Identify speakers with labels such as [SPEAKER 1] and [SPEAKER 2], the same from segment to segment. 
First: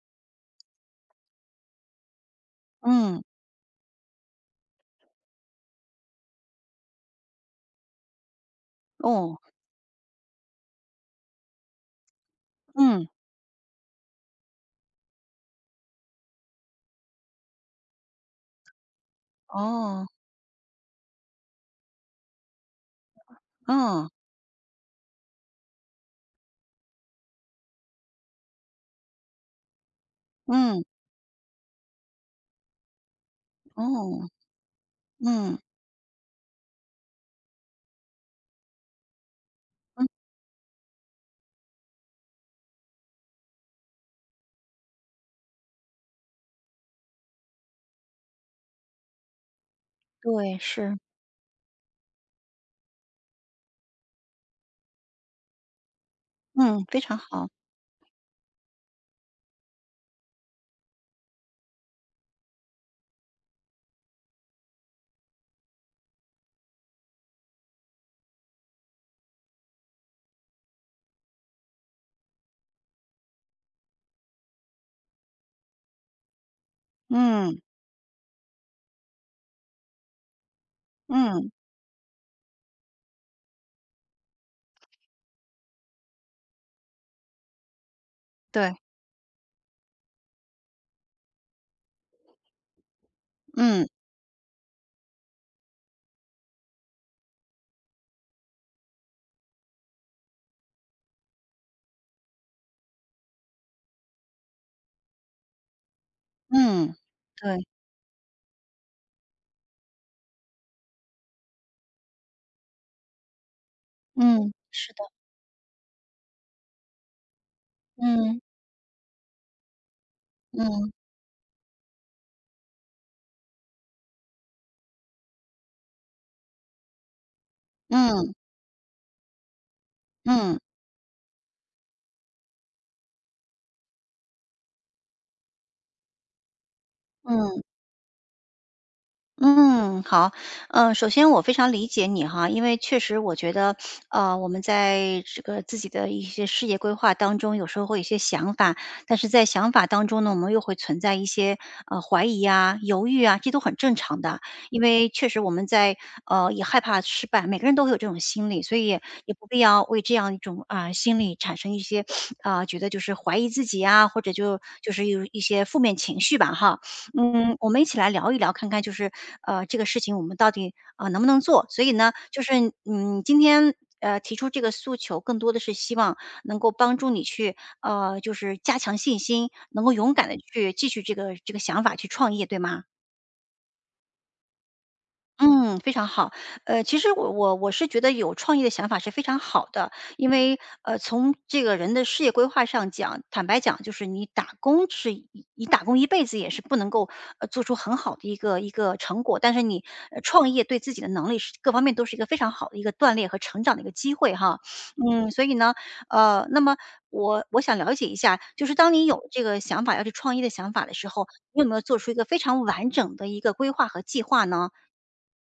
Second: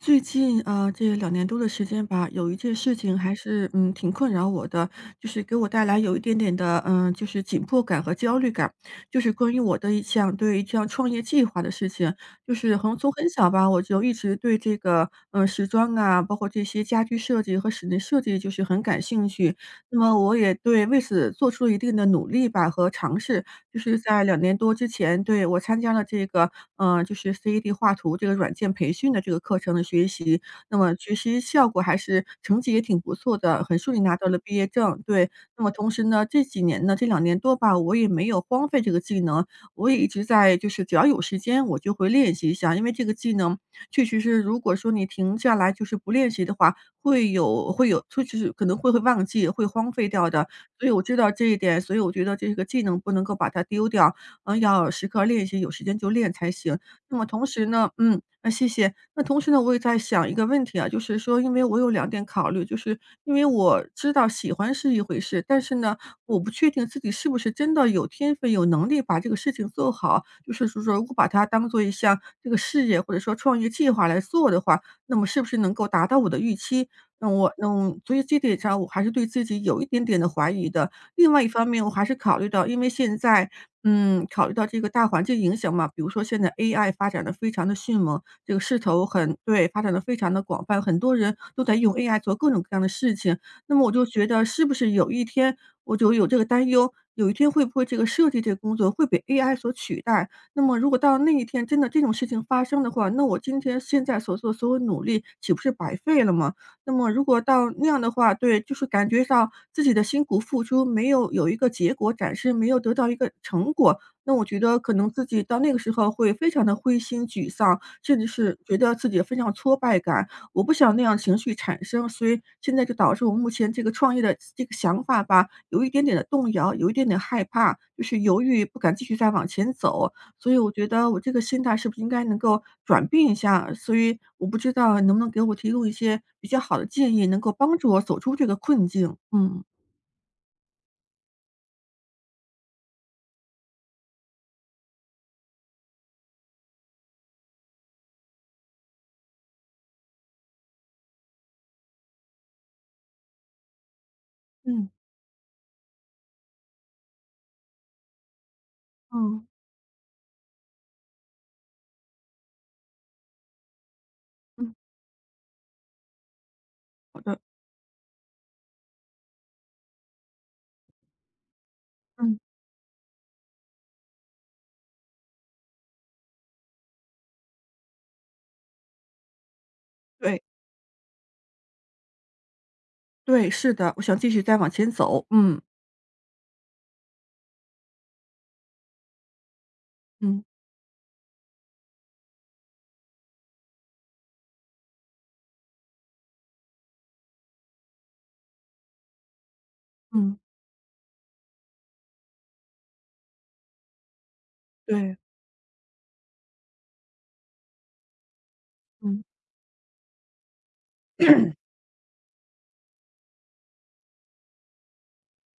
[SPEAKER 1] 最近啊，这两年多的时间吧，有一件事情
[SPEAKER 2] 嗯，
[SPEAKER 1] 还是，嗯，挺困扰我的，就是给我带来有一点点的，嗯，就是紧迫感和焦虑感。就是
[SPEAKER 2] 哦，
[SPEAKER 1] 关于我的一项创业计划的事情，就是很
[SPEAKER 2] 嗯，
[SPEAKER 1] 从很小吧，我就一直对这个，嗯，时装啊，包括这些家居设计和室内设计就是很感兴趣。那
[SPEAKER 2] 哦，
[SPEAKER 1] 么我也对为此做出了一定的努力吧和尝试，就是
[SPEAKER 2] 嗯，
[SPEAKER 1] 在两年多之前，对，我参加了这个，就是 CAD 画图这个软件培训的这个课程的学习，那
[SPEAKER 2] 嗯，
[SPEAKER 1] 么学习效果还是成绩也挺不错的，很顺利拿
[SPEAKER 2] 哦，
[SPEAKER 1] 到了毕业证，对。
[SPEAKER 2] 嗯，
[SPEAKER 1] 那么同时呢，这几年呢，这两年多吧，我也没有荒废这个技能，我也
[SPEAKER 2] 嗯，
[SPEAKER 1] 一直在就是只要有时间我就会练习一下，因为这个技能确实是如果说你停下来就是不练习的话，会有就是可能会忘记，会荒废掉的。
[SPEAKER 2] 对，
[SPEAKER 1] 所以
[SPEAKER 2] 是，
[SPEAKER 1] 我知道这一点，所以我觉得这个技能不能够把它丢掉，嗯，要时刻练习，有时间就练才行。
[SPEAKER 2] 嗯，非常
[SPEAKER 1] 那么同
[SPEAKER 2] 好，
[SPEAKER 1] 时呢嗯，那谢谢。那同时呢，我也在想一个问题啊，就是说因为我有两点考虑，就是因为我知道喜欢是一回事，但是呢，我不确定自己是不是真的有天分、有能力把这个事情做好。就是说如果把它当做一项这个事业或者说创业计划来做的话，那么是不是能够达到我的预期？那我
[SPEAKER 2] 嗯，
[SPEAKER 1] 嗯，所以这点上我还是对自己有一点点的怀疑的。另外一
[SPEAKER 2] 嗯，
[SPEAKER 1] 方面，我还是考虑到，因为现在，嗯，考虑到这个大环境影响嘛，比如说现在 AI 发展的非常的迅猛，这个
[SPEAKER 2] 对，
[SPEAKER 1] 势头很对，发展的非常的广泛，很多人都在用 AI 做各种各样的事情。那么
[SPEAKER 2] 嗯，
[SPEAKER 1] 我就觉得是不是有一天我就有这个担忧，有一天会不会这个设计这个工作会被 AI 所取代？那么如果到那一天真的这种事情发生的话，那我今天现在所做所有努力岂不是白费了吗？那
[SPEAKER 2] 嗯，
[SPEAKER 1] 么如果
[SPEAKER 2] 对，
[SPEAKER 1] 到那样的话，对，就是感觉上自己的辛苦付出没有有一个结果展示，没有得到一个成果，那我
[SPEAKER 2] 嗯，
[SPEAKER 1] 觉得
[SPEAKER 2] 是
[SPEAKER 1] 可
[SPEAKER 2] 的，
[SPEAKER 1] 能自己到那个时候会非常的灰心沮丧，甚至
[SPEAKER 2] 嗯，
[SPEAKER 1] 是觉得自己非常挫败感。我不
[SPEAKER 2] 嗯，
[SPEAKER 1] 想那样情绪产生，所以现在就导致我目前这个创业的这个想法吧，有一点点的动摇，有一点点害怕，就是
[SPEAKER 2] 嗯，
[SPEAKER 1] 犹豫，不敢继续再往前走。所
[SPEAKER 2] 嗯，
[SPEAKER 1] 以我觉得我这个心态是不是应该能够转变一下？所以我不知道能不能给我提供一些比较好的建议，能够
[SPEAKER 2] 嗯。
[SPEAKER 1] 帮助我走出这个困境。嗯。
[SPEAKER 2] 嗯，好，嗯，首先我非常理解你哈，因为确实我觉得，我们在这个自己的一些事业规划当中，有时候会有一些想法，但是在想法当中呢，我们又会存在一些怀疑啊、犹豫啊，这都很正常的，因
[SPEAKER 1] 嗯，
[SPEAKER 2] 为确实我们在也害怕失败，每个人都会有这种心理，所以也不
[SPEAKER 1] 嗯，
[SPEAKER 2] 必要为这样一种啊、心理产生一些啊、觉得就是怀疑自己啊，或者就
[SPEAKER 1] 嗯。
[SPEAKER 2] 就是有一些负面情绪吧哈，
[SPEAKER 1] 好的，
[SPEAKER 2] 嗯，我们一起来聊一聊，看看就是这个事情我们到底能不能做。所以呢，
[SPEAKER 1] 嗯，
[SPEAKER 2] 就是嗯今天提出这个诉求，更多的是希望能够帮助你去就是加强信心，能够勇敢的
[SPEAKER 1] 对，
[SPEAKER 2] 去继续这个想法去创业，对吗？
[SPEAKER 1] 对，是的，我想继续再往前走，嗯。
[SPEAKER 2] 嗯，非常好。其实我是觉得有创意的想法是非常好的，因
[SPEAKER 1] 嗯，
[SPEAKER 2] 为从这个人的事业规划上讲，坦白讲，就是你打工是一你打工一辈子也是不能够做出很好的一个成果，但是你
[SPEAKER 1] 嗯，
[SPEAKER 2] 创业对自己的能力是各方面都是一个非常好的一个锻炼和成长的一个机会哈。
[SPEAKER 1] 对。
[SPEAKER 2] 嗯，所以呢，那么我想了解一下，就是当你
[SPEAKER 1] 嗯。
[SPEAKER 2] 有这个想法要去创业的想法的时候，你有没有做出一个非常完整的一个规划和计划呢？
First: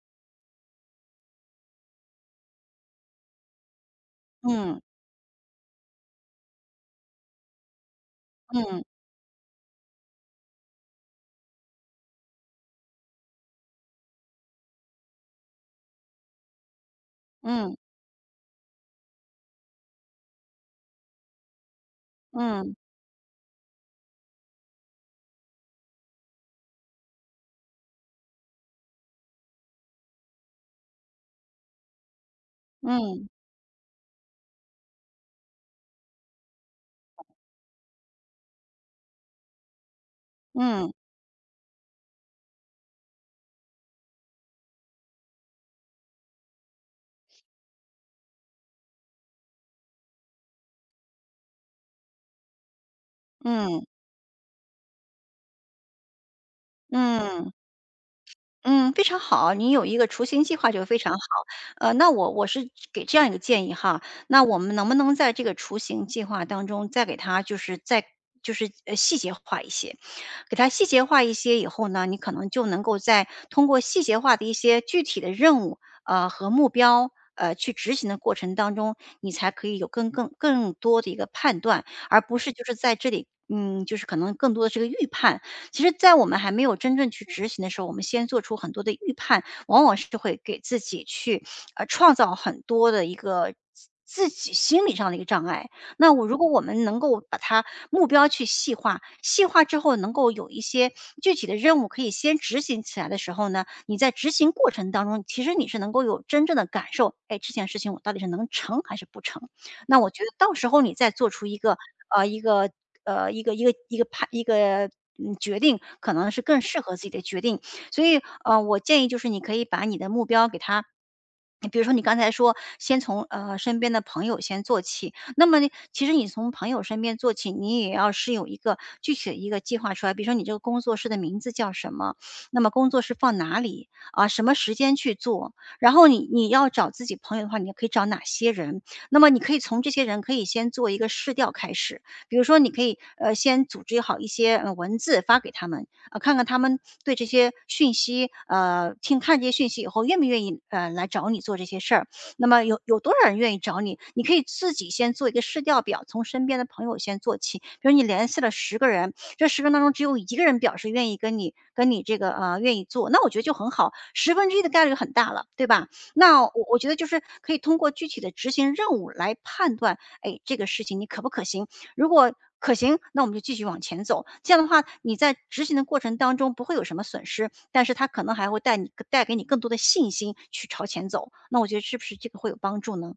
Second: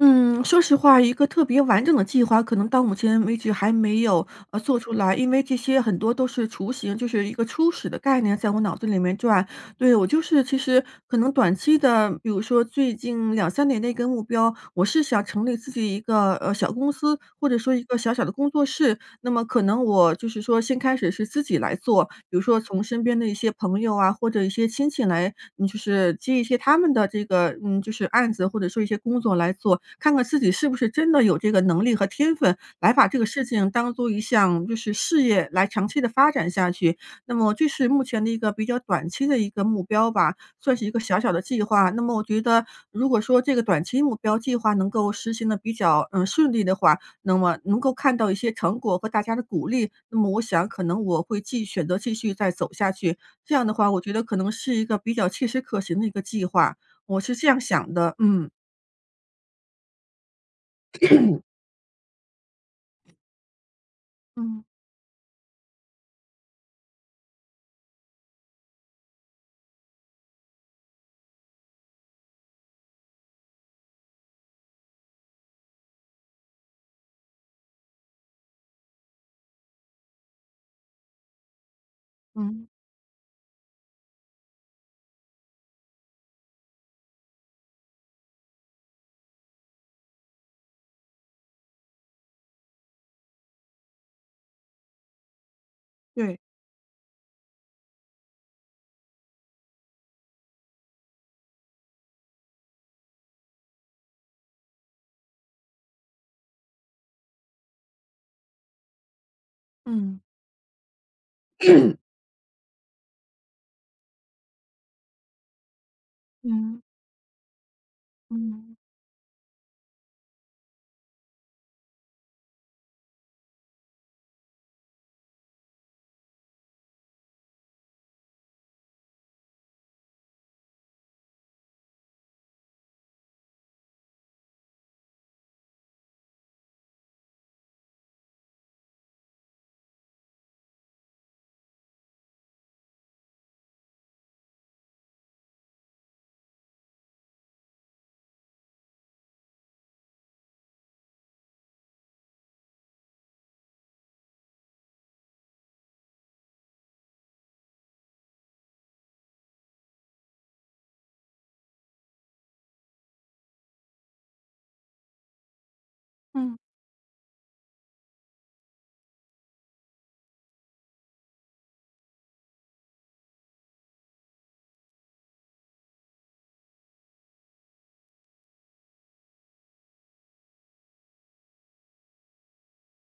[SPEAKER 1] 嗯，说实话，一个特别完整的计划，可能到目前为止还没有做
[SPEAKER 2] 嗯。
[SPEAKER 1] 出来，因为这些很多都是雏形，就是一个初始的概念，在我脑
[SPEAKER 2] 嗯
[SPEAKER 1] 子里面转。对我就是其实可能短期的，比如说最近两三年的一个目标，我是想成立自己一个小公司，或者说
[SPEAKER 2] 嗯
[SPEAKER 1] 一个小小的工作室，那么可能我就是说先开始是自己来做，比如说
[SPEAKER 2] 嗯
[SPEAKER 1] 从身边的一些朋友啊，或者一些亲戚来，嗯，就是接一些他们的这个，嗯，就是案子或者说一些工作来做，看看自己是不是真的有这个能力和天分，来把这个
[SPEAKER 2] 嗯
[SPEAKER 1] 事情当做一项就是事业来长期的发展下去。那么这是目前的一个比较短期的一个目标吧，算是一
[SPEAKER 2] 嗯
[SPEAKER 1] 个小小的计划。那么我觉得，如果说这个短期目标计划能够实行的比较嗯顺利的话，那么能够看到一些成果和大家的鼓励，那么我想可能我会选择继续再走下去。这样的
[SPEAKER 2] 嗯
[SPEAKER 1] 话，我觉得可能是一个比较切实可行的一个计划，我是这
[SPEAKER 2] 嗯
[SPEAKER 1] 样想的。嗯。
[SPEAKER 2] 嗯，非常好，你有一个雏形计划就非常好。那我是给这样一个建议哈，那我
[SPEAKER 1] 嗯
[SPEAKER 2] 们能不能在这个雏形计划当中再给它就是再就是细节化一些？给它细节化一些以后呢，你可能就能够在通过细节化的一些具体的任务，和目标，去执行的过程当中，你才可以有更多的一个判断，而不是就
[SPEAKER 1] 嗯
[SPEAKER 2] 是在这里。嗯，就是可能更多的这个预判。其实，在我们还没有真正去执行的时候，我们先做出很多的预判，往往是会给自己去创造很多的一个自己心理上的一个障碍。那我如
[SPEAKER 1] 对。
[SPEAKER 2] 果我们能够把它目标去细化，细化之后能够有一些具体的任务可以先执行起来的时候呢，你在执行过程当中，其实你是能够有真正的感受，哎，这件事情我到底是能成还是不成？那我
[SPEAKER 1] 嗯
[SPEAKER 2] 觉得到时候你再做出一个呃一个呃一个一个一个判一个。嗯，决定可能是更适
[SPEAKER 1] 嗯
[SPEAKER 2] 合自己的决定，所以
[SPEAKER 1] 嗯
[SPEAKER 2] 我建议就是你可以把你的目标给它比如说你刚才说，先从身边的朋友先做起，那么呢，其实你从朋友身边做起，你也要是有一个具体的一个计划出来。比如说你这个工作室的名字叫什么，那么工作室放哪里啊，什么时间去做，然后你要找自己朋友的话，你可以找哪些人？那么你可以从这些人可以先做一个试调开始，比如说你可以先组织好一些文字发给他们，看看他们对这些讯息，听看这些讯息以后，愿不愿意来找你做这些事儿。那么有多少人愿意找你？你可以自己先做一个试调表，从身边的朋友先做起。比如你联系了十个人，这十个人当中只有一个人表示愿意跟你这个愿意做，那我觉得就很好，十分之一的概率很大了，对吧？那我
[SPEAKER 1] 嗯。
[SPEAKER 2] 我觉得就是可以通过具体的执行任务来判断，哎，这个事情你可不可行。如果可行，那我们就继续往前走。这样的话，你在执行的过程当中不会有什么损失，但是它可能还会带给你更多的信心去朝前走。那我觉得是不是这个会有帮助呢？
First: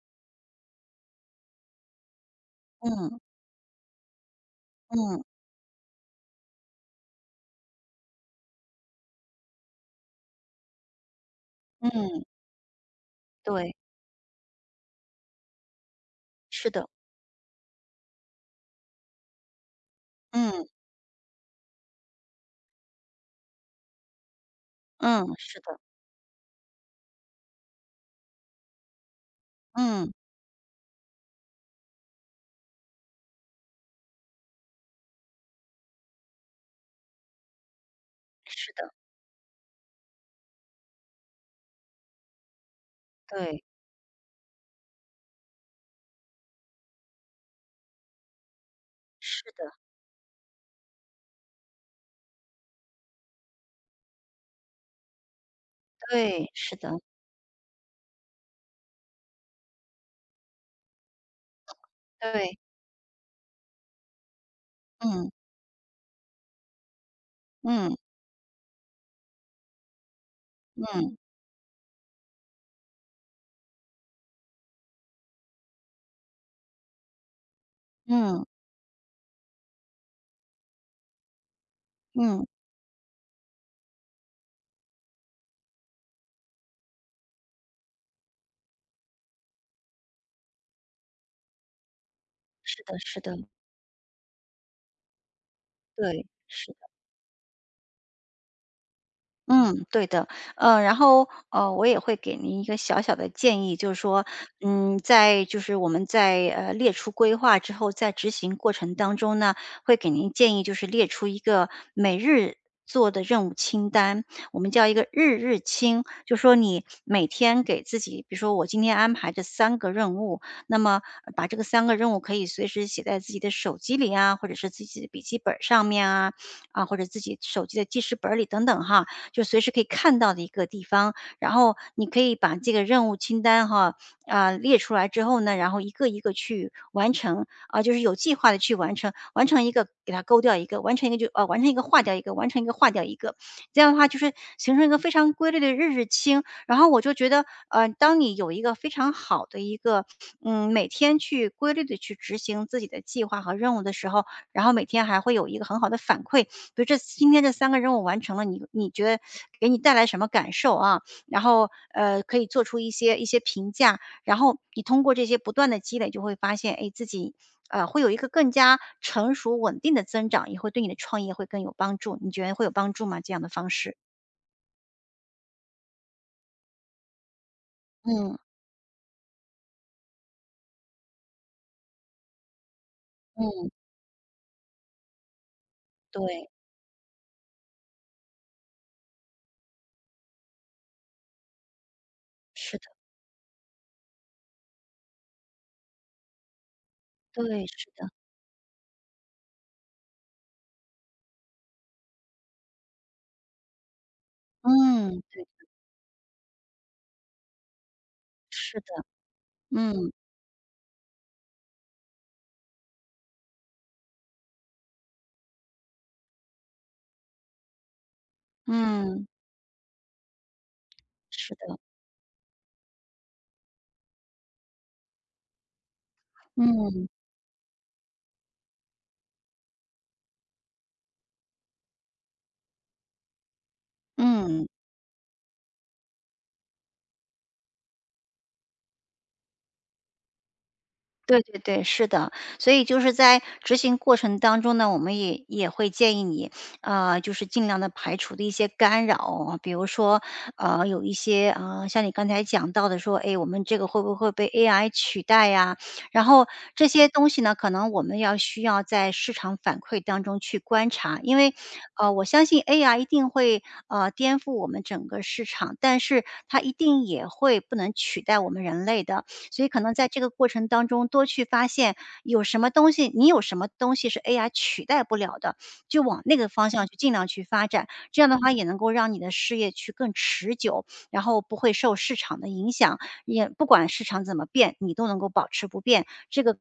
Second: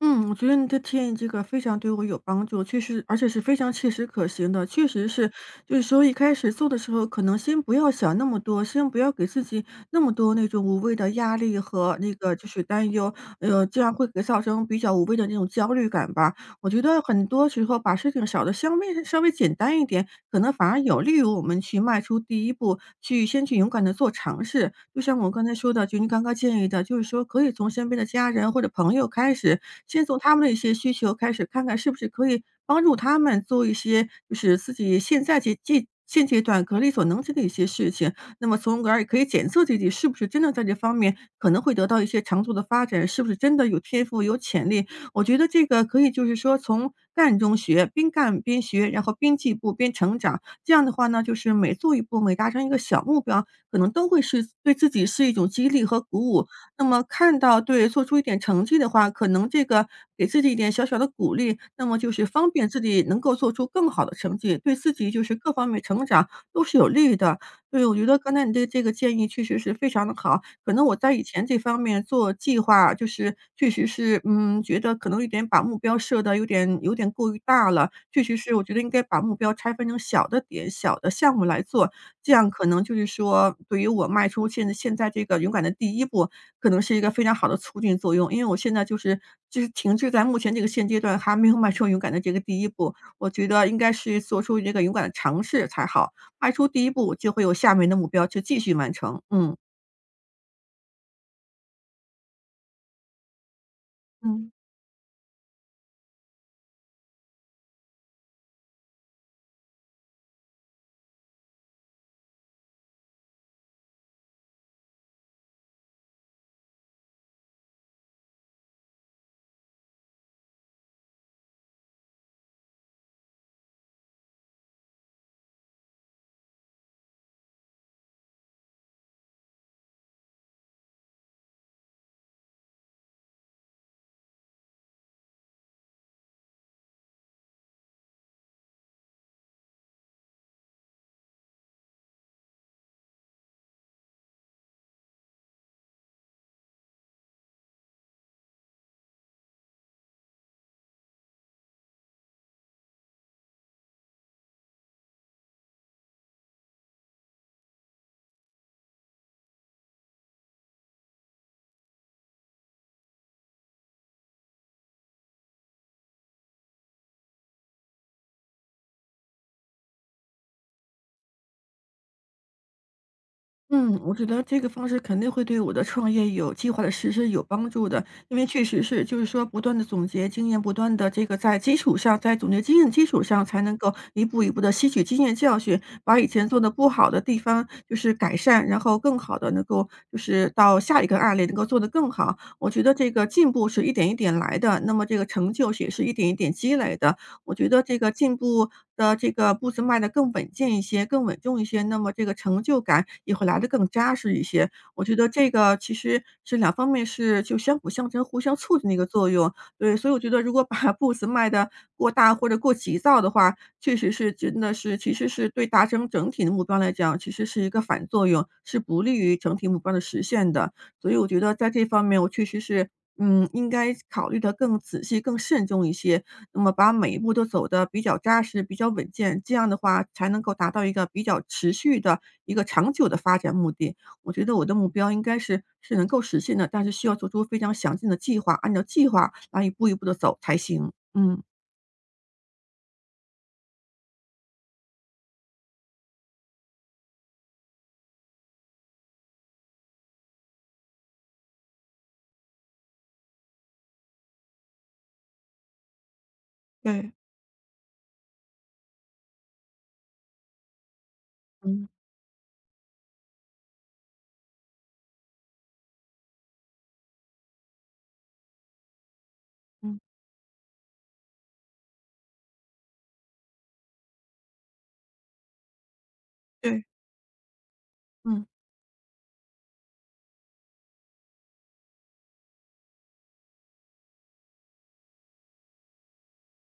[SPEAKER 1] 嗯，我觉得你的建议这个非常对我有帮助，确实，而
[SPEAKER 2] 嗯
[SPEAKER 1] 且是非常切实可行的。确实
[SPEAKER 2] 嗯
[SPEAKER 1] 是，就是说一开始做的时候，可能先不要想那么多，先不要给自己那么多那种无谓的压力和那
[SPEAKER 2] 嗯，
[SPEAKER 1] 个就是担忧，
[SPEAKER 2] 对，
[SPEAKER 1] 这样会给造成比较无谓的那种焦虑感吧。
[SPEAKER 2] 是
[SPEAKER 1] 我觉
[SPEAKER 2] 的，
[SPEAKER 1] 得很多时候把事情想的稍微简单一点，可能
[SPEAKER 2] 嗯
[SPEAKER 1] 反而有利于我们去迈出第一步，去先去勇敢的做尝试。就像
[SPEAKER 2] 嗯，
[SPEAKER 1] 我刚才
[SPEAKER 2] 是
[SPEAKER 1] 说
[SPEAKER 2] 的，
[SPEAKER 1] 的，就您刚刚建议的，就是说可以从身边的家人或者朋友开始，先
[SPEAKER 2] 嗯
[SPEAKER 1] 从他们的一些需求开始，看看是不是可以帮助他们做一些，就是自己现在现阶段可力所能及的一些事情。那么
[SPEAKER 2] 是
[SPEAKER 1] 从
[SPEAKER 2] 的，
[SPEAKER 1] 而也可以检测自己是不是真的在这方面可能会得到一些长足的发展，是不是真
[SPEAKER 2] 对，
[SPEAKER 1] 的有天赋、有潜力，我觉得这个可以就是说从干中学，边干边学，然后边
[SPEAKER 2] 是
[SPEAKER 1] 进
[SPEAKER 2] 的，
[SPEAKER 1] 步边成长。这样的话呢，就是每做一步，每达成一个小目标，可能都会是对自己是一种激励和鼓舞。
[SPEAKER 2] 对，是
[SPEAKER 1] 那
[SPEAKER 2] 的，
[SPEAKER 1] 么看到对，做出一点成绩的话，可能这个给自己一点小小的鼓励，那么就是方
[SPEAKER 2] 对，
[SPEAKER 1] 便自己能够做出更好的成绩，对自己就
[SPEAKER 2] 嗯
[SPEAKER 1] 是各方面成长都是有利的。对，我
[SPEAKER 2] 嗯
[SPEAKER 1] 觉得刚才你的这个建议确实是非常的好。可能我在
[SPEAKER 2] 嗯
[SPEAKER 1] 以前这方面做计划，就是确实是，嗯，觉得可能把目标设的有点过于大了。确实
[SPEAKER 2] 嗯
[SPEAKER 1] 是，我觉得应该把目标拆分成小的点、小的项目来做，这
[SPEAKER 2] 嗯，
[SPEAKER 1] 样可能就是说，对于我迈出现在这个勇敢的第一步，可能是一个非常好的促进作用。因为我现在就是停滞在目前这个现阶段，还没有迈出勇敢的这个第一
[SPEAKER 2] 是
[SPEAKER 1] 步。
[SPEAKER 2] 的，是
[SPEAKER 1] 我
[SPEAKER 2] 的，
[SPEAKER 1] 觉得应该是做出这个勇敢的尝试才好。
[SPEAKER 2] 对，
[SPEAKER 1] 迈出
[SPEAKER 2] 是。
[SPEAKER 1] 第一步，就会有下面的目标去继续完成。嗯。
[SPEAKER 2] 嗯，对的，然后我也会给您一个小小的建议，就是说，
[SPEAKER 1] 嗯。
[SPEAKER 2] 嗯，在就是我们在列出规划之后，在执行过程当中呢，会给您建议就是列出一个每日做的任务清单，我们叫一个日日清，就说你每天给自己，比如说我今天安排这三个任务，那么把这个三个任务可以随时写在自己的手机里啊，或者是自己的笔记本上面啊，啊，或者自己手机的记事本里等等哈。就随时可以看到的一个地方。然后你可以把这个任务清单哈啊、列出来之后呢，然后一个一个去完成啊、就是有计划的去完成，完成一个给它勾掉一个，完成一个就呃完成一个划掉一个，完成一个划掉一个，这样的话就是形成一个非常规律的日日清。然后我就觉得，当你有一个非常好的一个，嗯，每天去规律的去执行自己的计划和任务的时候，然后每天还会有一个很好的反馈，比如这今天这三个任务完成了，你觉得给你带来什么感受啊？然后，可以做出一些评价，然后你通过这些不断的积累，就会发现，哎，自己，会有一个更加成熟稳定的增长，也会对你的创业会更有帮助。你觉得会有帮助吗？这样的方式？
[SPEAKER 1] 嗯，我觉得这个方式肯定会对我的创业有计划的实施有帮助的。因
[SPEAKER 2] 嗯，
[SPEAKER 1] 为确实是，就是说不断的总结经验，不断的这个在基础上在总结经验的基础上，才
[SPEAKER 2] 嗯，
[SPEAKER 1] 能够一步一步的吸取经验教训，把以
[SPEAKER 2] 对，
[SPEAKER 1] 前做的不好的地方就是改善，然后更好的能够就是到下一个案例能够做得更好。我
[SPEAKER 2] 是
[SPEAKER 1] 觉
[SPEAKER 2] 的，
[SPEAKER 1] 得这个进步是一点一点来的，那么这个成就是也是一点一点积累的。我
[SPEAKER 2] 对，
[SPEAKER 1] 觉得
[SPEAKER 2] 是
[SPEAKER 1] 这
[SPEAKER 2] 的，
[SPEAKER 1] 个进步的这个步子迈得更稳健一些、更稳重一些，那么这个成就感也会来得更扎实一些。我觉
[SPEAKER 2] 嗯，
[SPEAKER 1] 得这个其实是两方面是就相辅相成、互相
[SPEAKER 2] 是
[SPEAKER 1] 促进的一
[SPEAKER 2] 的，
[SPEAKER 1] 个作用。对，
[SPEAKER 2] 嗯，
[SPEAKER 1] 所以我觉得如果把步子迈得过大或者过急躁的话，确实是真的是其实是对达成整体的目标来讲，其实是一个反作用，是不利
[SPEAKER 2] 嗯，
[SPEAKER 1] 于整体目标的实现的。所以我觉
[SPEAKER 2] 是
[SPEAKER 1] 得在
[SPEAKER 2] 的，
[SPEAKER 1] 这方面，我确实是，嗯，应该考虑的更仔细、更慎重一些，那么把
[SPEAKER 2] 嗯，
[SPEAKER 1] 每一步都走得比较扎实、比较稳健，这样的话才能够达到一个比较持续的一个长久的发展目的。我觉得我
[SPEAKER 2] 嗯。
[SPEAKER 1] 的目标应该是能够实现的，但是需要做出非常详尽的计划，按照计划来一步一步的走才行。
[SPEAKER 2] 对
[SPEAKER 1] 嗯，
[SPEAKER 2] 对对，是的。所以就是在执行过程当中呢，我们也会建议你，就是尽量的排除的一些干扰。比如说，有一些啊，像你刚才讲到的说，哎，我们这个会不会被 AI 取代呀？然后这些
[SPEAKER 1] 对。
[SPEAKER 2] 东西呢，可能我们需要在市场反馈当中去观察。因为，
[SPEAKER 1] 嗯
[SPEAKER 2] 我相信 AI 一定会，颠覆我们整个市场，但是它一定也会不能取代我们人类的。所以可能
[SPEAKER 1] 嗯，
[SPEAKER 2] 在这个过程当中，多去发现有什么东西，你有什么东西是 AI 取代不了的，就往那个方
[SPEAKER 1] 对，
[SPEAKER 2] 向去尽量去发展。这样的
[SPEAKER 1] 嗯。
[SPEAKER 2] 话，也能够让你的事业去更持久，然后不会受市场的影响，也不管市场怎么变，你都能够保持不变。这个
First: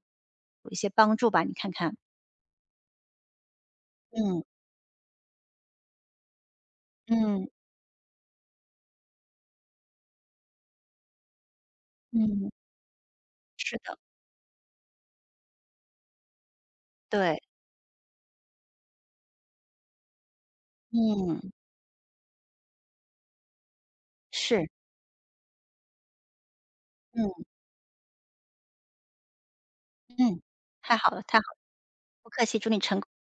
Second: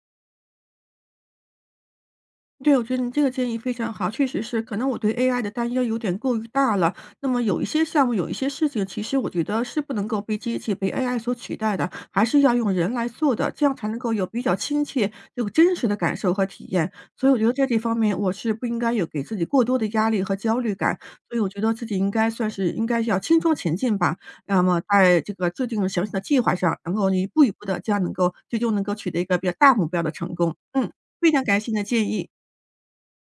[SPEAKER 2] 有一些帮助吧，你看看。
[SPEAKER 1] 对，我觉得你这个建议非常好，确实
[SPEAKER 2] 嗯
[SPEAKER 1] 是，可能我对 AI 的担忧有点过于大了。那么
[SPEAKER 2] 嗯
[SPEAKER 1] 有一些项目，有一些事情，其实我觉得是不能够被机器、被 AI 所取代的，还是
[SPEAKER 2] 嗯，
[SPEAKER 1] 要用人来做的，这样
[SPEAKER 2] 是
[SPEAKER 1] 才
[SPEAKER 2] 的，
[SPEAKER 1] 能够有比较亲切、有真实的感受和体验。所以我
[SPEAKER 2] 对，
[SPEAKER 1] 觉得在这方面，我是不应该有给自己过多的压力和焦虑感，所以我
[SPEAKER 2] 嗯，
[SPEAKER 1] 觉得自己应该算是应该要轻装前进吧。那
[SPEAKER 2] 是，
[SPEAKER 1] 么在这个制定详细的计划上，能够一步
[SPEAKER 2] 嗯
[SPEAKER 1] 一步的，这样能够最终能够取得一个比较大目标的成
[SPEAKER 2] 嗯，
[SPEAKER 1] 功。嗯，
[SPEAKER 2] 太好了，
[SPEAKER 1] 非
[SPEAKER 2] 太
[SPEAKER 1] 常
[SPEAKER 2] 好。
[SPEAKER 1] 感谢你的建议。